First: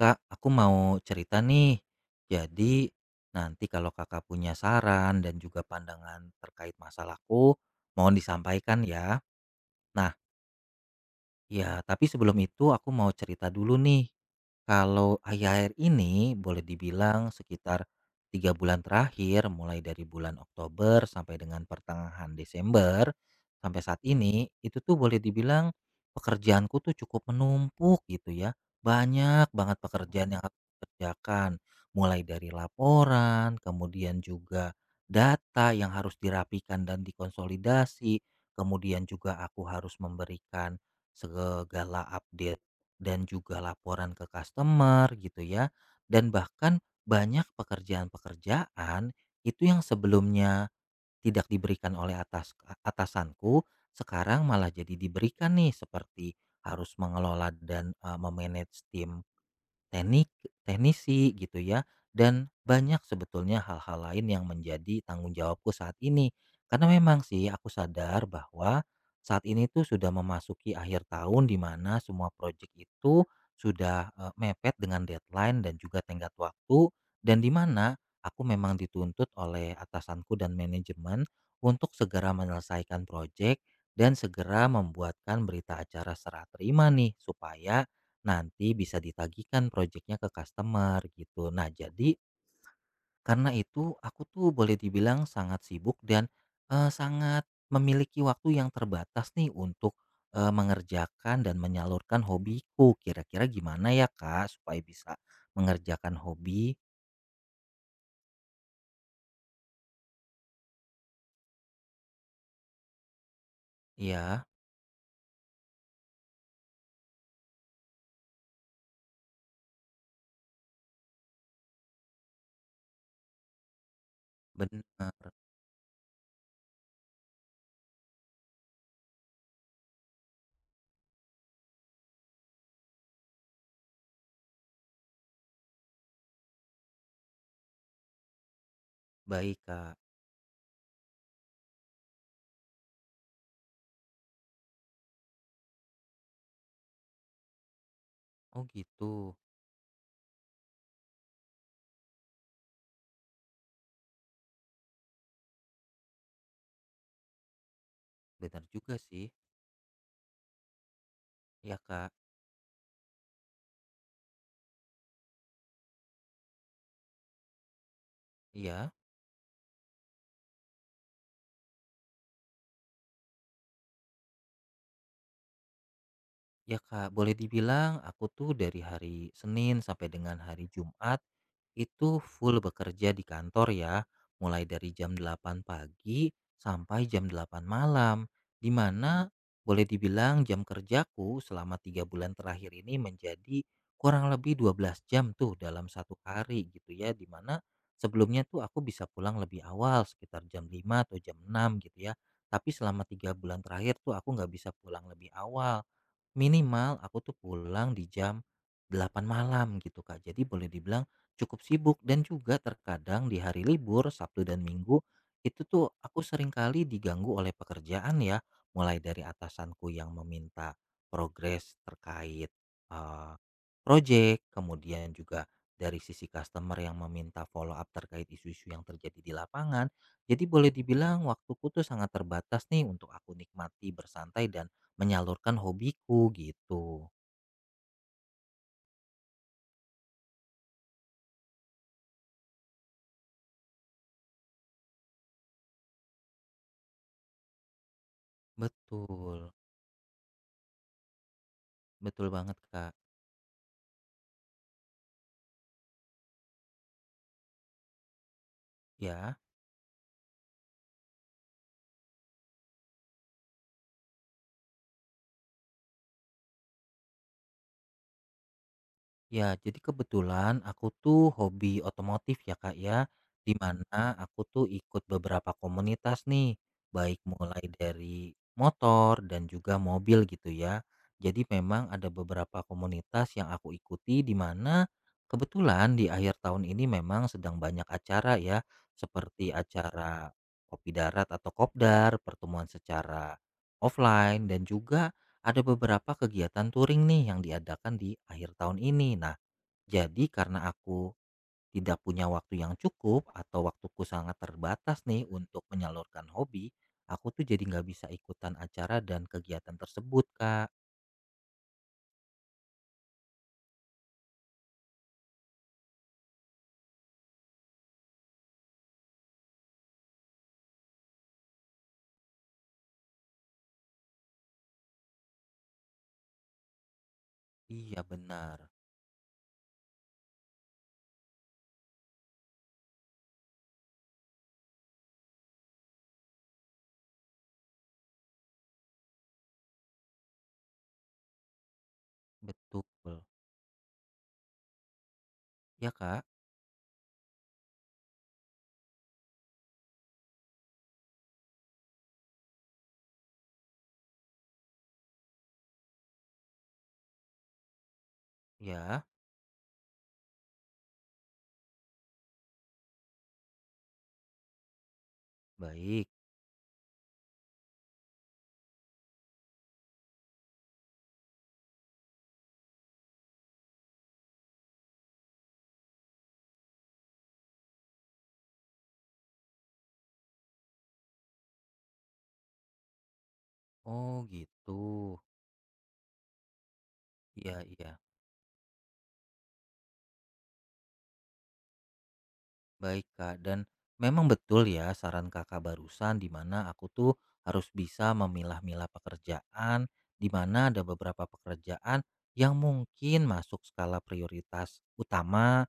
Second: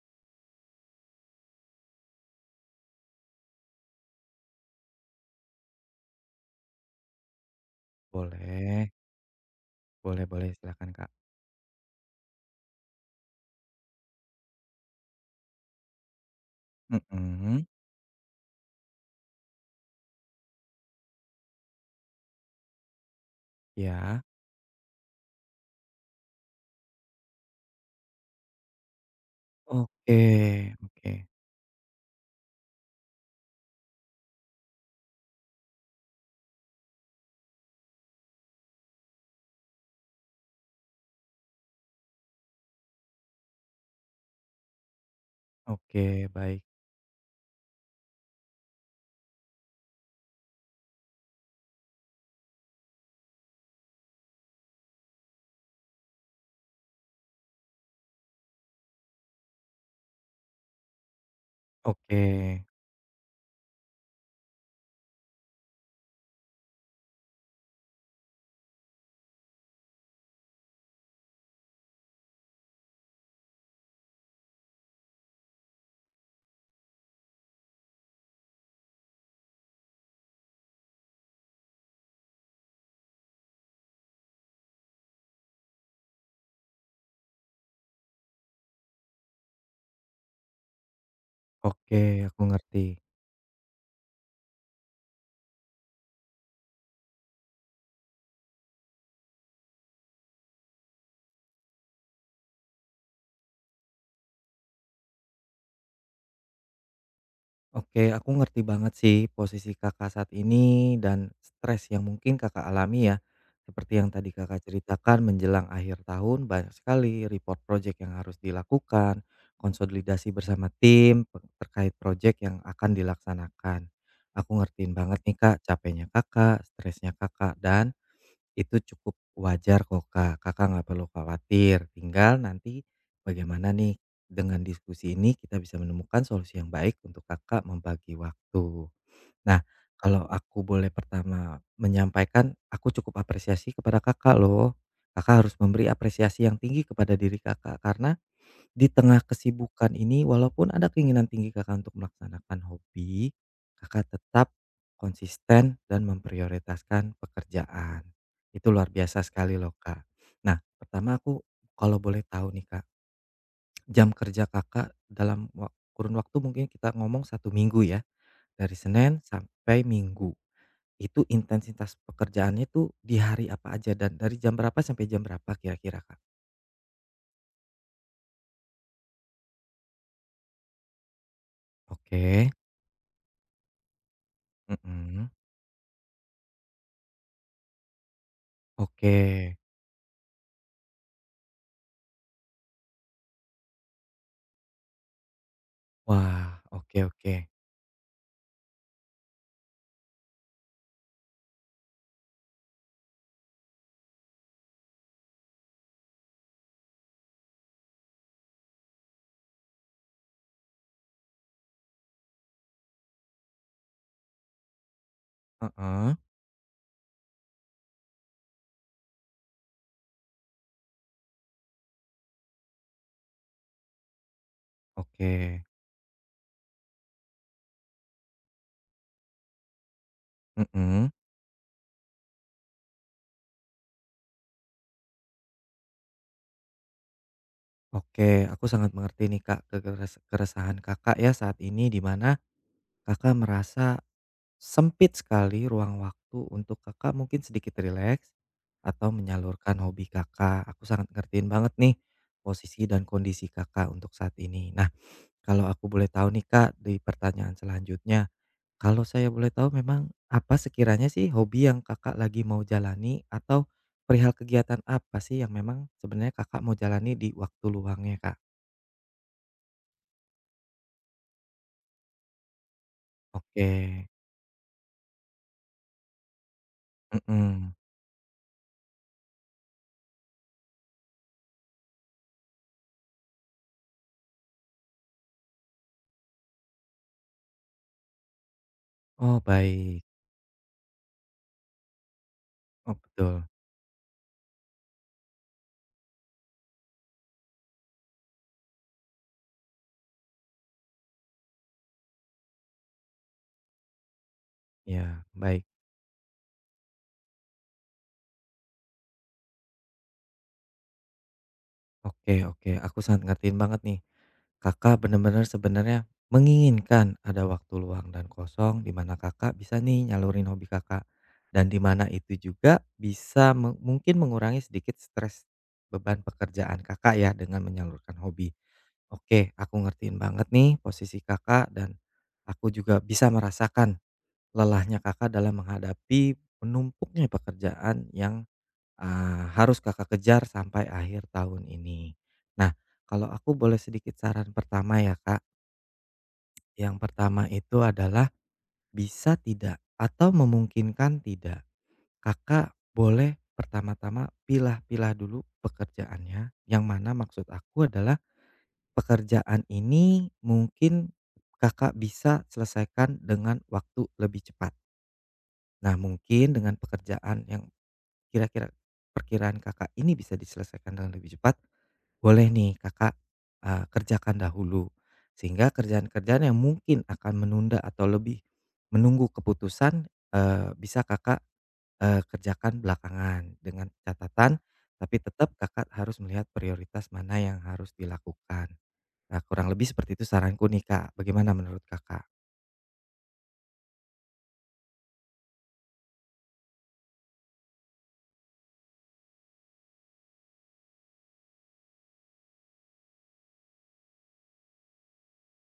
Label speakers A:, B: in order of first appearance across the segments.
A: Kak, aku mau cerita nih. Jadi nanti kalau Kakak punya saran dan juga pandangan terkait masalahku, mohon disampaikan
B: Boleh
A: ya. Nah,
B: boleh boleh, silakan, Kak.
A: ya, tapi sebelum itu aku mau cerita dulu nih. Kalau akhir-akhir ini boleh dibilang
B: Mhm,
A: sekitar tiga bulan terakhir, mulai dari bulan Oktober sampai dengan pertengahan Desember, sampai saat
B: iya.
A: ini, itu tuh boleh dibilang pekerjaanku tuh cukup menumpuk gitu ya. Banyak banget
B: Oke
A: pekerjaan yang aku
B: oke
A: kerjakan, mulai dari laporan, kemudian juga data yang harus dirapikan dan dikonsolidasi, kemudian juga aku harus memberikan segala update dan juga laporan ke customer gitu ya.
B: oke,
A: Dan
B: baik.
A: bahkan banyak pekerjaan-pekerjaan itu yang sebelumnya tidak diberikan oleh atasanku, sekarang malah jadi diberikan nih seperti harus mengelola dan memanage tim Teknik teknisi gitu ya,
B: Oke
A: dan banyak sebetulnya hal-hal lain yang menjadi tanggung jawabku saat ini. Karena memang sih aku sadar bahwa saat ini tuh sudah memasuki akhir tahun di mana semua proyek itu sudah mepet dengan deadline dan juga tenggat waktu dan di mana aku memang dituntut oleh atasanku dan manajemen untuk segera menyelesaikan proyek dan segera membuatkan berita acara serah terima nih supaya nanti bisa ditagihkan proyeknya ke customer gitu. Nah,
B: oke,
A: jadi
B: aku ngerti.
A: karena itu aku tuh boleh dibilang sangat sibuk dan sangat memiliki waktu yang terbatas nih untuk mengerjakan dan menyalurkan hobiku. Kira-kira gimana ya, Kak, supaya bisa mengerjakan hobi?
B: Oke, aku ngerti banget sih posisi Kakak saat ini dan stres yang mungkin Kakak alami ya. Seperti yang tadi
A: Ya,
B: Kakak ceritakan, menjelang akhir tahun banyak sekali report project yang harus dilakukan, konsolidasi bersama tim terkait project yang akan dilaksanakan. Aku ngertiin banget
A: benar.
B: nih Kak, capeknya Kakak, stresnya Kakak, dan itu cukup wajar kok, Kak. Kakak nggak perlu khawatir. Tinggal nanti bagaimana nih dengan diskusi ini kita bisa menemukan solusi yang baik untuk Kakak membagi waktu.
A: Baik,
B: Nah,
A: Kak.
B: kalau aku boleh pertama menyampaikan, aku cukup apresiasi kepada Kakak loh. Kakak harus memberi apresiasi yang tinggi kepada diri Kakak karena
A: Oh,
B: di tengah
A: gitu.
B: kesibukan ini, walaupun ada keinginan tinggi Kakak untuk melaksanakan hobi, Kakak tetap konsisten dan memprioritaskan pekerjaan.
A: Benar
B: Itu luar
A: juga
B: biasa
A: sih.
B: sekali loh, Kak. Nah, pertama aku
A: Ya,
B: kalau
A: Kak.
B: boleh tahu nih, Kak, jam kerja Kakak dalam kurun waktu, mungkin kita ngomong satu minggu ya, dari
A: Iya.
B: Senin sampai Minggu, itu intensitas pekerjaannya tuh di hari apa aja dan dari jam berapa sampai jam berapa kira-kira, Kak?
A: Ya Kak, boleh dibilang aku tuh dari hari Senin sampai dengan hari Jumat itu
B: Oke,
A: full bekerja di kantor ya, mulai dari jam
B: mhm,
A: 8 pagi sampai jam 8 malam, di
B: oke.
A: mana boleh dibilang jam kerjaku selama tiga bulan terakhir ini menjadi kurang lebih 12 jam tuh dalam satu
B: Wah,
A: hari gitu
B: oke
A: ya, di
B: oke.
A: mana sebelumnya tuh aku bisa pulang lebih awal sekitar jam 5 atau jam 6 gitu ya, tapi selama tiga bulan terakhir tuh aku nggak bisa pulang lebih awal. Minimal aku tuh pulang di jam 8 malam gitu Kak. Jadi boleh dibilang cukup sibuk dan juga terkadang di hari libur Sabtu dan Minggu itu tuh
B: Heeh,
A: aku seringkali diganggu oleh pekerjaan ya, mulai dari atasanku yang meminta progres terkait eh, project, kemudian juga
B: oke.
A: dari sisi customer yang meminta follow up terkait isu-isu yang terjadi di lapangan. Jadi boleh
B: Mhm,
A: dibilang waktuku tuh sangat terbatas nih untuk aku nikmati bersantai dan menyalurkan hobiku gitu.
B: oke. Aku sangat mengerti nih, Kak, keresahan Kakak ya saat ini, di mana Kakak merasa sempit sekali ruang waktu untuk Kakak mungkin sedikit rileks atau
A: Betul,
B: menyalurkan hobi Kakak. Aku sangat ngertiin banget nih
A: betul banget
B: posisi
A: Kak.
B: dan kondisi Kakak untuk saat ini. Nah, kalau aku boleh tahu nih Kak, di pertanyaan selanjutnya, kalau saya
A: Ya.
B: boleh tahu, memang apa sekiranya sih hobi yang Kakak lagi mau jalani, atau perihal kegiatan apa sih yang memang sebenarnya Kakak mau jalani di waktu luangnya, Kak?
A: Ya, jadi kebetulan aku tuh hobi otomotif ya Kak ya, di
B: Oke,
A: mana aku tuh ikut beberapa komunitas nih, baik mulai
B: mhm.
A: dari motor dan juga mobil gitu ya. Jadi memang ada beberapa komunitas yang aku ikuti di mana kebetulan di akhir tahun ini memang sedang banyak acara ya,
B: Oh
A: seperti
B: baik,
A: acara Kopi Darat atau Kopdar, pertemuan
B: oh
A: secara
B: betul,
A: offline dan juga ada beberapa kegiatan touring nih yang diadakan di akhir tahun ini. Nah, jadi karena aku tidak punya waktu yang cukup atau waktuku sangat terbatas nih
B: ya
A: untuk
B: baik.
A: menyalurkan hobi, aku tuh jadi nggak bisa ikutan acara dan kegiatan tersebut, Kak.
B: Oke oke, aku sangat ngertiin banget nih. Kakak benar-benar sebenarnya menginginkan ada waktu luang dan kosong di mana kakak bisa nih nyalurin hobi kakak, dan di mana itu juga bisa mungkin mengurangi sedikit stres beban pekerjaan kakak ya dengan
A: Iya,
B: menyalurkan hobi.
A: benar.
B: Oke, aku ngertiin banget nih posisi kakak, dan aku juga bisa merasakan lelahnya kakak dalam menghadapi menumpuknya pekerjaan yang harus Kakak kejar sampai akhir tahun ini. Nah,
A: Betul.
B: kalau aku boleh sedikit saran pertama ya, Kak.
A: Ya, Kak?
B: Yang pertama itu adalah bisa tidak atau memungkinkan tidak, Kakak boleh pertama-tama pilah-pilah dulu pekerjaannya, yang mana maksud aku adalah
A: Ya,
B: pekerjaan ini mungkin Kakak bisa selesaikan dengan waktu lebih cepat. Nah,
A: baik.
B: mungkin dengan pekerjaan yang kira-kira perkiraan Kakak ini bisa diselesaikan dengan lebih cepat, boleh nih Kakak kerjakan dahulu, sehingga kerjaan-kerjaan yang mungkin akan menunda atau lebih menunggu keputusan, bisa Kakak kerjakan belakangan, dengan
A: Oh,
B: catatan, tapi
A: gitu.
B: tetap Kakak harus melihat prioritas mana yang
A: Iya,
B: harus
A: iya.
B: dilakukan. Nah, kurang lebih seperti itu saranku nih Kak, bagaimana menurut Kakak?
A: Baik Kak, dan memang betul ya saran Kakak barusan di mana aku tuh harus bisa memilah-milah pekerjaan, di mana ada beberapa pekerjaan yang mungkin masuk skala prioritas utama.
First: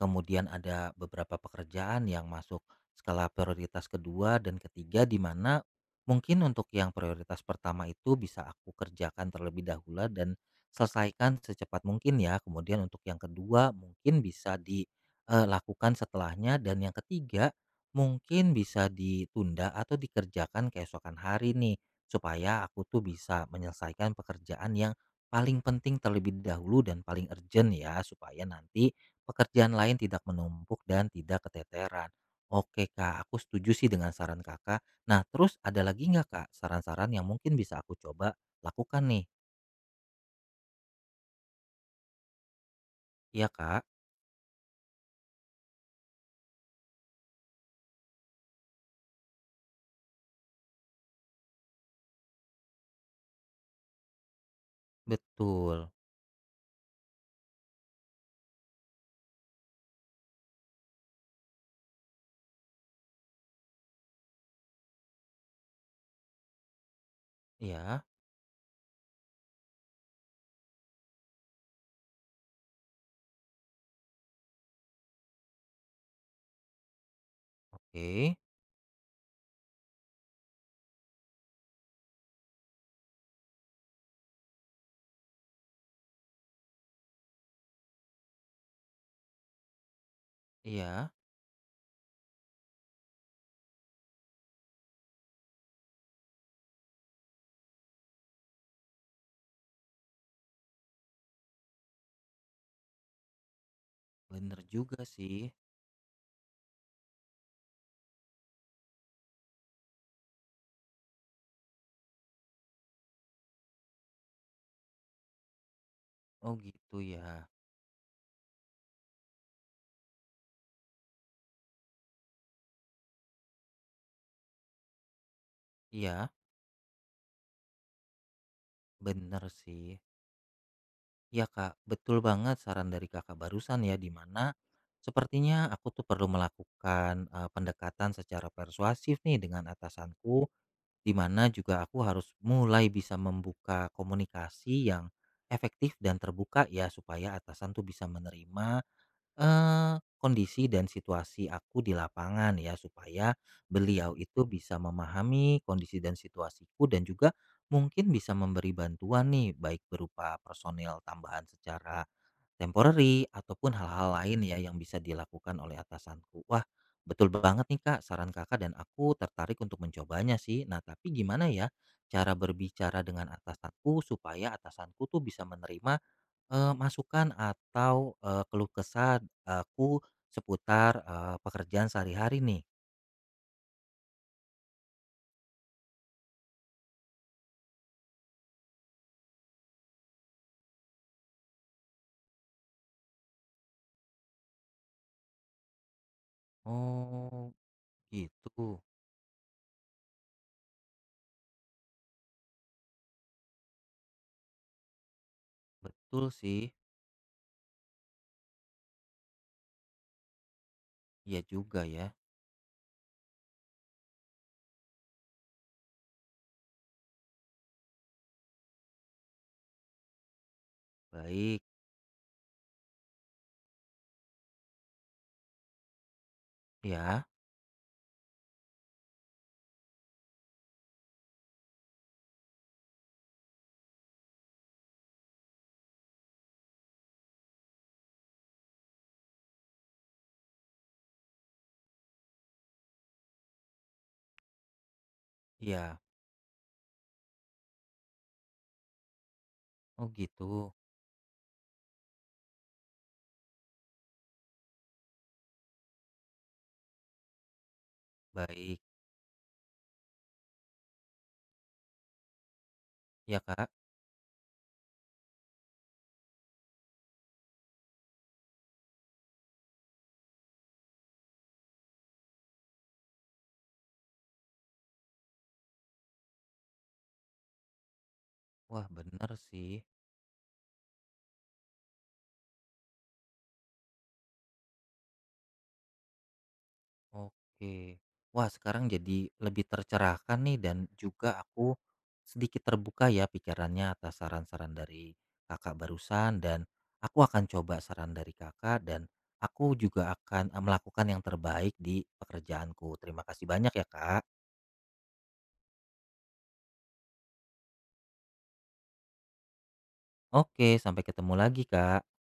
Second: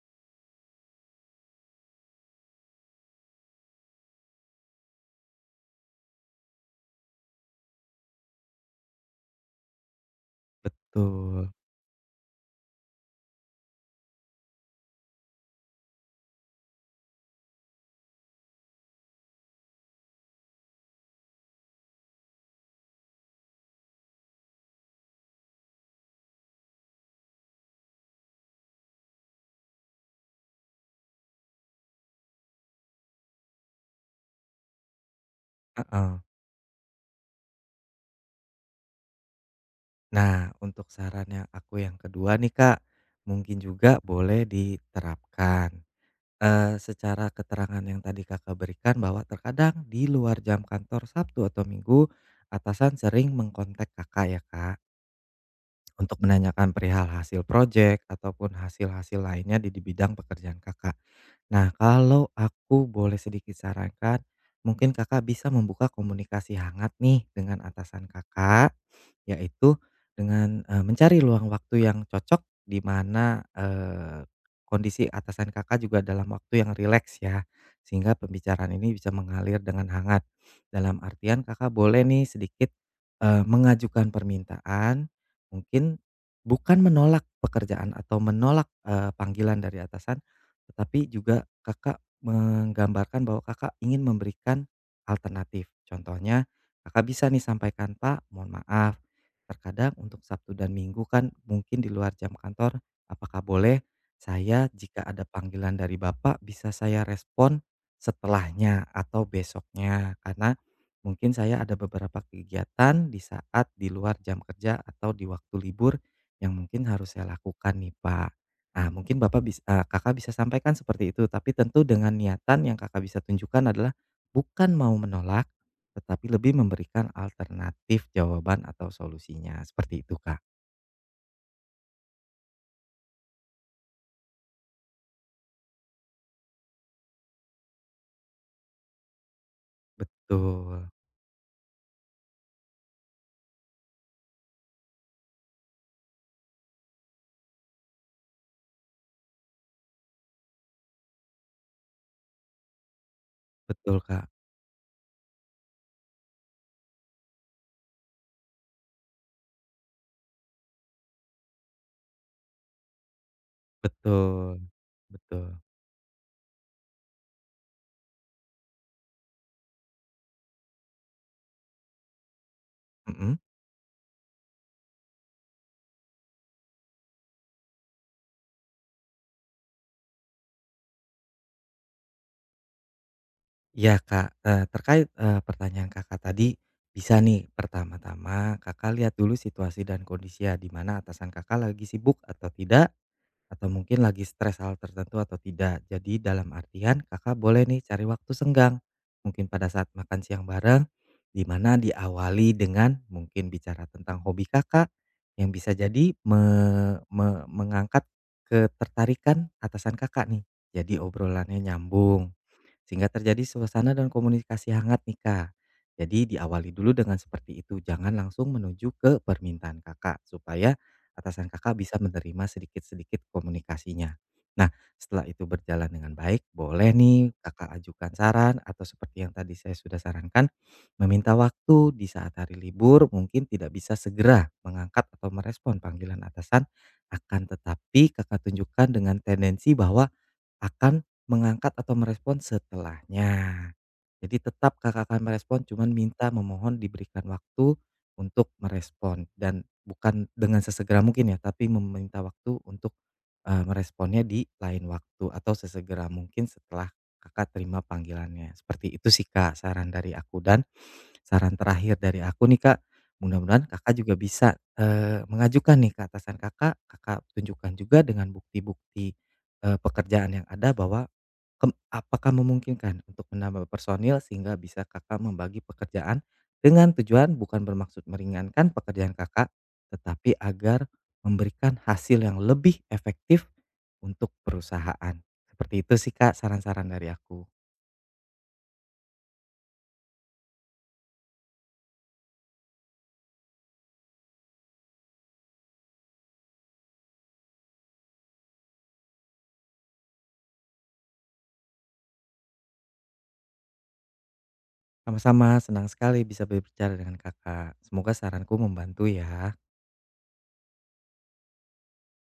A: Kemudian ada beberapa pekerjaan yang masuk skala prioritas kedua dan ketiga 3 di mana mungkin untuk yang prioritas pertama itu bisa aku kerjakan terlebih dahulu dan selesaikan
B: Betul,
A: secepat mungkin ya. Kemudian untuk yang kedua mungkin bisa dilakukan setelahnya dan yang ketiga mungkin bisa ditunda atau dikerjakan keesokan hari nih supaya aku tuh bisa menyelesaikan pekerjaan yang paling penting terlebih dahulu dan paling urgent ya supaya nanti pekerjaan lain tidak menumpuk dan tidak keteteran. Oke Kak, aku setuju sih dengan saran Kakak. Nah, terus ada lagi
B: heeh.
A: nggak Kak saran-saran yang mungkin bisa aku coba lakukan nih?
B: Nah, untuk saran yang aku yang kedua nih Kak,
A: Iya
B: mungkin
A: Kak,
B: juga boleh diterapkan. Secara keterangan yang tadi Kakak berikan bahwa terkadang di luar jam kantor Sabtu atau Minggu, atasan sering mengkontak Kakak ya, Kak,
A: betul.
B: untuk menanyakan perihal hasil proyek ataupun hasil-hasil lainnya di bidang pekerjaan Kakak. Nah, kalau aku boleh sedikit sarankan, mungkin Kakak bisa membuka komunikasi hangat nih dengan
A: Iya,
B: atasan Kakak, yaitu dengan, mencari luang waktu yang cocok di mana, kondisi atasan Kakak juga dalam waktu yang rileks ya, sehingga
A: oke.
B: pembicaraan ini bisa mengalir dengan hangat. Dalam artian Kakak boleh nih sedikit mengajukan permintaan. Mungkin bukan menolak pekerjaan atau menolak panggilan dari atasan, tetapi
A: Iya,
B: juga Kakak menggambarkan bahwa Kakak ingin memberikan alternatif. Contohnya Kakak bisa nih sampaikan, "Pak, mohon maaf, terkadang untuk Sabtu dan Minggu kan mungkin di luar jam kantor, apakah boleh
A: bener
B: saya, jika
A: juga
B: ada
A: sih.
B: panggilan dari Bapak, bisa saya respon setelahnya atau besoknya? Karena mungkin saya ada beberapa kegiatan di saat di luar jam kerja atau di waktu libur yang
A: Oh
B: mungkin
A: gitu
B: harus saya
A: ya.
B: lakukan nih, Pak." Nah, mungkin Bapak bisa Kakak bisa sampaikan seperti itu, tapi tentu dengan niatan yang Kakak bisa tunjukkan adalah bukan mau menolak, tetapi
A: Iya,
B: lebih memberikan alternatif jawaban atau
A: bener
B: solusinya,
A: sih.
B: seperti itu, Kak.
A: Iya Kak, betul banget saran dari Kakak barusan ya, di mana sepertinya aku tuh perlu melakukan pendekatan secara persuasif nih dengan atasanku.
B: Betul,
A: Di mana juga aku harus mulai bisa membuka komunikasi yang efektif dan terbuka ya supaya atasan tuh bisa menerima kondisi dan situasi aku di lapangan ya supaya
B: betul,
A: beliau
B: Kak.
A: itu bisa memahami kondisi dan situasiku dan juga mungkin bisa memberi bantuan nih baik berupa personil tambahan secara temporary ataupun hal-hal lain ya
B: Betul,
A: yang bisa dilakukan
B: betul.
A: oleh atasanku. Wah, betul banget nih Kak, saran Kakak dan aku tertarik untuk mencobanya sih. Nah, tapi gimana ya cara berbicara dengan
B: Mhm.
A: atasanku supaya atasanku tuh bisa menerima masukan atau keluh kesah aku seputar pekerjaan sehari-hari nih?
B: Iya Kak, terkait pertanyaan Kakak tadi, bisa nih pertama-tama Kakak lihat dulu situasi dan kondisi ya, di mana atasan Kakak lagi sibuk atau tidak, atau mungkin lagi stres hal tertentu atau tidak. Jadi dalam artian Kakak
A: Oh,
B: boleh nih cari waktu
A: gitu.
B: senggang, mungkin pada saat makan siang bareng, di mana diawali dengan mungkin bicara tentang hobi Kakak, yang bisa jadi
A: Betul
B: me
A: sih.
B: me mengangkat ketertarikan atasan Kakak nih. Jadi
A: Iya
B: obrolannya
A: juga ya.
B: nyambung. Sehingga terjadi suasana dan komunikasi hangat nih Kak. Jadi diawali dulu dengan seperti itu, jangan langsung menuju ke permintaan Kakak, supaya atasan
A: Baik,
B: Kakak bisa menerima sedikit-sedikit komunikasinya. Nah, setelah itu berjalan dengan baik, boleh
A: ya.
B: nih Kakak ajukan saran atau seperti yang tadi saya sudah sarankan, meminta waktu di saat hari libur mungkin tidak bisa segera mengangkat atau merespon panggilan atasan, akan tetapi Kakak tunjukkan dengan tendensi bahwa akan mengangkat atau merespon setelahnya. Jadi tetap Kakak akan merespon, cuman
A: Iya.
B: minta memohon diberikan waktu untuk merespon dan
A: Oh,
B: bukan dengan
A: gitu.
B: sesegera mungkin ya, tapi meminta waktu untuk meresponnya di lain waktu atau sesegera mungkin setelah Kakak terima panggilannya.
A: Baik.
B: Seperti itu sih Kak saran dari aku, dan saran terakhir dari aku nih Kak,
A: Ya,
B: mudah-mudahan
A: Kak.
B: Kakak juga bisa mengajukan nih ke atasan Kakak, Kakak tunjukkan juga dengan bukti-bukti pekerjaan yang ada bahwa, apakah memungkinkan untuk menambah personil sehingga bisa Kakak membagi pekerjaan, dengan tujuan bukan bermaksud meringankan
A: Wah,
B: pekerjaan
A: benar
B: Kakak,
A: sih.
B: tetapi agar memberikan hasil yang lebih efektif untuk perusahaan. Seperti itu sih Kak saran-saran dari aku.
A: Oke. Wah, sekarang jadi lebih tercerahkan nih dan juga aku sedikit terbuka ya pikirannya atas saran-saran dari kakak barusan dan aku akan coba saran dari kakak dan aku juga akan melakukan yang terbaik di pekerjaanku. Terima kasih banyak ya, Kak.
B: Sama-sama, senang sekali bisa berbicara dengan Kakak. Semoga saranku membantu ya.
A: Oke, sampai ketemu lagi, Kak.